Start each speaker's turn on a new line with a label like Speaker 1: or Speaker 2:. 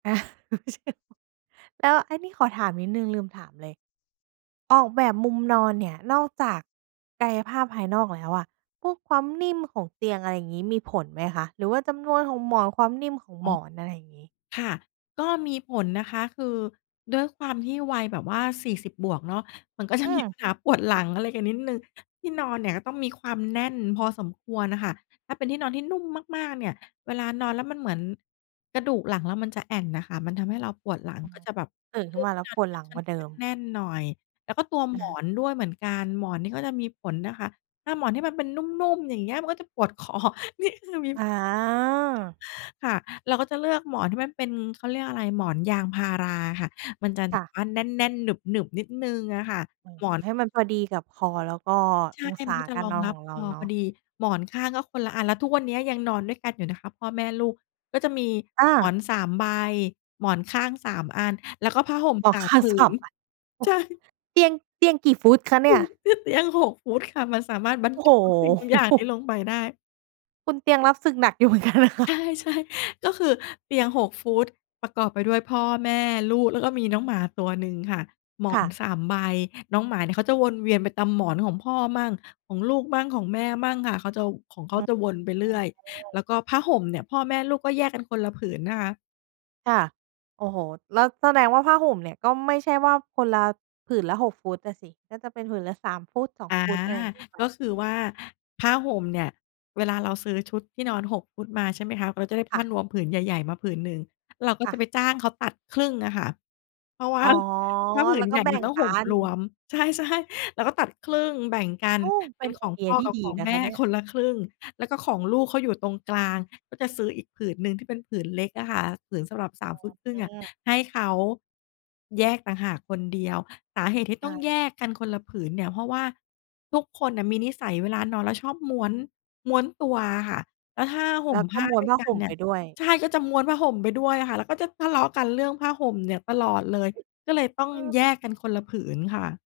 Speaker 1: อะ [unintelligible] แล้ว อันนี้ขอถามนิดหนึ่ง ลืมถามเลย ออกแบบมุมนอนเนี่ย นอกจากกายภาพภายนอกแล้วอะ พวกความนิ่มของเตียง อะไรงี้ มีผลไหมคะ? หรือว่าจำนวนของหมอน ความนิ่มของ
Speaker 2: อ๋
Speaker 1: ห
Speaker 2: อ
Speaker 1: มอน อะไรอย่างงี้
Speaker 2: ค่ะ ก็มีผลนะคะ คือด้วยความที่วัยแบบว่า 40 บวกเนาะ มัน ก็จ
Speaker 1: อ
Speaker 2: ะ
Speaker 1: ื
Speaker 2: มี ป
Speaker 1: ม
Speaker 2: ัญหาปวดหลังอะไรกันนิดหนึ่ง ที่นอนเนี่ยก็ต้องมีความแน่นพอสมควรอะค่ะ ถ้าเป็นที่นอนที่นุ่มมาก ๆ เนี่ย เวลานอนแล้ว มันเหมือนกระดูกหลังเรามันจะแอ่นน่ะค่ะ มันทำให้เราปวดหลัง
Speaker 1: อ๋อ
Speaker 2: ก็จะแบบ
Speaker 1: ตื่นข
Speaker 2: เล
Speaker 1: ึ้
Speaker 2: ื
Speaker 1: น
Speaker 2: อ
Speaker 1: ม
Speaker 2: ก
Speaker 1: า
Speaker 2: ท
Speaker 1: แล
Speaker 2: ี่
Speaker 1: ้ว
Speaker 2: นอ
Speaker 1: ป
Speaker 2: นท
Speaker 1: ว
Speaker 2: ี
Speaker 1: ด
Speaker 2: ่
Speaker 1: ห
Speaker 2: ม
Speaker 1: ล
Speaker 2: ั
Speaker 1: ั
Speaker 2: น
Speaker 1: ง
Speaker 2: ค
Speaker 1: ก
Speaker 2: ่อ
Speaker 1: ว
Speaker 2: น
Speaker 1: ่าเดิ
Speaker 2: ข้า
Speaker 1: ม
Speaker 2: งแน่นหน่อย แล้วก็ตัว
Speaker 1: อ
Speaker 2: หม
Speaker 1: า
Speaker 2: อนด้วยเหมือนกัน หมอนนี่ก็จะมีผลนะคะ ถ้าหมอนที่มันเป็นนุ่ม ๆ อย่างเงี้ย มันก็จะปวด คอ นี่ คือมี
Speaker 1: อา
Speaker 2: ค่ะ เราก็จะเลือกหมอนที่มันเป็น เขาเรียกอะไร หมอนยางพาราอะค่ะ มันจะแ
Speaker 1: ค
Speaker 2: บ
Speaker 1: ่
Speaker 2: บ
Speaker 1: ะ
Speaker 2: ว่าแน่น ๆ หนึบ ๆ นิดหนึ่งอะค่ะ
Speaker 1: อ๋อ
Speaker 2: หมอน
Speaker 1: ให้มันพอดีกับคอ แล้วก็
Speaker 2: ใช
Speaker 1: อ
Speaker 2: ่
Speaker 1: งศ
Speaker 2: มั
Speaker 1: า
Speaker 2: นก็จะ
Speaker 1: กา
Speaker 2: ร
Speaker 1: ร
Speaker 2: อ
Speaker 1: น
Speaker 2: ง
Speaker 1: อน
Speaker 2: ร
Speaker 1: ข
Speaker 2: ับ
Speaker 1: องเร
Speaker 2: ค
Speaker 1: า
Speaker 2: อ
Speaker 1: เนา
Speaker 2: พอ
Speaker 1: ะ
Speaker 2: ดี หมอนข้างก็คนละอัน แล้วทุกวันเนี้ยยังนอนด้วยกันอยู่นะคะ พ่อแม่ลูก ก็จะมี
Speaker 1: อ
Speaker 2: หมอ
Speaker 1: า
Speaker 2: น 3 ใบ หมอนข้าง 3 อัน แล้วก็ผ้าห่ม
Speaker 1: หม
Speaker 2: ส
Speaker 1: อน
Speaker 2: า
Speaker 1: ข
Speaker 2: ม
Speaker 1: ้าง
Speaker 2: ผื
Speaker 1: สา
Speaker 2: น
Speaker 1: ม อัน โอ้
Speaker 2: ใช
Speaker 1: โ
Speaker 2: ่
Speaker 1: ฮ เตียง เตียงกี่ฟุตคะเ
Speaker 2: ค
Speaker 1: นี
Speaker 2: ื
Speaker 1: ่
Speaker 2: อ
Speaker 1: ย?
Speaker 2: คือเตียง 6 ฟุตค่ะ มันสามารถบรร
Speaker 1: โอ้
Speaker 2: จ
Speaker 1: โ
Speaker 2: ุทุกสิ่งทุกอย่าง
Speaker 1: ฮ
Speaker 2: นี้ลงไปได้
Speaker 1: คุณเตียงรับศึกหนักอยู่ เหมือนกันนะค
Speaker 2: ใ
Speaker 1: ะ
Speaker 2: ช่ ๆ ก็คือ เตียง 6 ฟุต ประกอบไปด้วยพ่อแม่ลูก แล้วก็มีน้องหมาตัวหนึ่งค่ะ หม
Speaker 1: ค
Speaker 2: อ
Speaker 1: ่
Speaker 2: ง
Speaker 1: ะ
Speaker 2: 3 ใบ น้องหมาเนี่ย เขาจะวนเวียนไปตามหมอนของพ่อมั่ง ของลูกมั่ง ของแม่มั่งค่ะ เขาจะ ว ของ เข
Speaker 1: อ
Speaker 2: า
Speaker 1: ืม
Speaker 2: จะวนไปเรื่อย
Speaker 1: อืม
Speaker 2: แล้วก็ผ้าห่มเนี่ย พ่อแม่ลูกก็แยกกันคนละผืนนะคะ
Speaker 1: ค่ะ โอ้โฮ แล้วแสดงว่าผ้าห่มเนี่ย ก็ไม่ใช่ว่า คนละ ผืนละ 6 ฟุตน่ะสิ ก็จะเป็นผืนละ 3 ฟุต 2
Speaker 2: อา
Speaker 1: ฟุต อะไรอย่างงี้ไป
Speaker 2: ก็คือว่าผ้าห่มเนี่ย เวลาเราซื้อชุดที่นอน 6 ฟุตมาใช่ไหมคะ เราจะได้
Speaker 1: ค
Speaker 2: ผ
Speaker 1: ่
Speaker 2: ้
Speaker 1: ะ
Speaker 2: านวมผืนใหญ่ ๆ มาผืนหนึ่ง เราก็
Speaker 1: ค่
Speaker 2: จะ
Speaker 1: ะ
Speaker 2: ไปจ้างเขาตัดครึ่งอะค่ะ เพราะว่
Speaker 1: อ
Speaker 2: า
Speaker 1: ๋อ
Speaker 2: ผ้าผื
Speaker 1: แล้
Speaker 2: น
Speaker 1: วก
Speaker 2: ใ
Speaker 1: ็
Speaker 2: หญ่
Speaker 1: แบ่
Speaker 2: มัน
Speaker 1: ง
Speaker 2: ต้อง
Speaker 1: ก
Speaker 2: ห
Speaker 1: ั
Speaker 2: ่ม
Speaker 1: น
Speaker 2: รวม ใช่ ๆ เราก็ตัดครึ่ง แบ่งกัน
Speaker 1: โอ้ เป
Speaker 2: เป็
Speaker 1: ็น
Speaker 2: น
Speaker 1: ไ
Speaker 2: ข
Speaker 1: อ
Speaker 2: อง
Speaker 1: เดี
Speaker 2: พ
Speaker 1: ย
Speaker 2: ่อ
Speaker 1: ที่
Speaker 2: กับ
Speaker 1: ด
Speaker 2: ข
Speaker 1: ี
Speaker 2: อง
Speaker 1: นะ
Speaker 2: แม
Speaker 1: คะ
Speaker 2: ่
Speaker 1: เนี่ย
Speaker 2: คนละครึ่ง แล้วก็ของลูก เขาอยู่ตรงกลาง ก็จะซื้ออีกผืนหนึ่งที่เป็นผืนเล็กอะค่ะ ผืนสำหรับ ส
Speaker 1: อ
Speaker 2: า
Speaker 1: ๋
Speaker 2: ม
Speaker 1: อ
Speaker 2: ฟุตครึ่
Speaker 1: อื
Speaker 2: งอะ
Speaker 1: ม
Speaker 2: ให้เขา แยกต่างหากคนเดียว สาเหตุที่ต
Speaker 1: อ
Speaker 2: ้อง
Speaker 1: า
Speaker 2: แยกกันคนละผืนเนี่ย เพราะว่าทุกคนน่ะมีนิสัยเวลานอนแล้วชอบม้วน ม้วนตัวอะค่ะ แล้วห้าห
Speaker 1: แ
Speaker 2: ่
Speaker 1: ล
Speaker 2: ม
Speaker 1: ้วก
Speaker 2: ผ
Speaker 1: ็
Speaker 2: ้า
Speaker 1: ม้วน
Speaker 2: ด้วย
Speaker 1: ผ้า
Speaker 2: กั
Speaker 1: ห
Speaker 2: น
Speaker 1: ่ม
Speaker 2: เน
Speaker 1: ไ
Speaker 2: ี
Speaker 1: ป
Speaker 2: ่ย
Speaker 1: ด้วย
Speaker 2: ใช่ ก็จะม้วนผ้าห่มไปด้วยอะค่ะ แล้วก็จะทะเลาะกันเรื่องผ้าห่มเนี่ยตลอดเลย ก็เลยต้อง
Speaker 1: คือ
Speaker 2: แยกกันคนละผืนค่ะ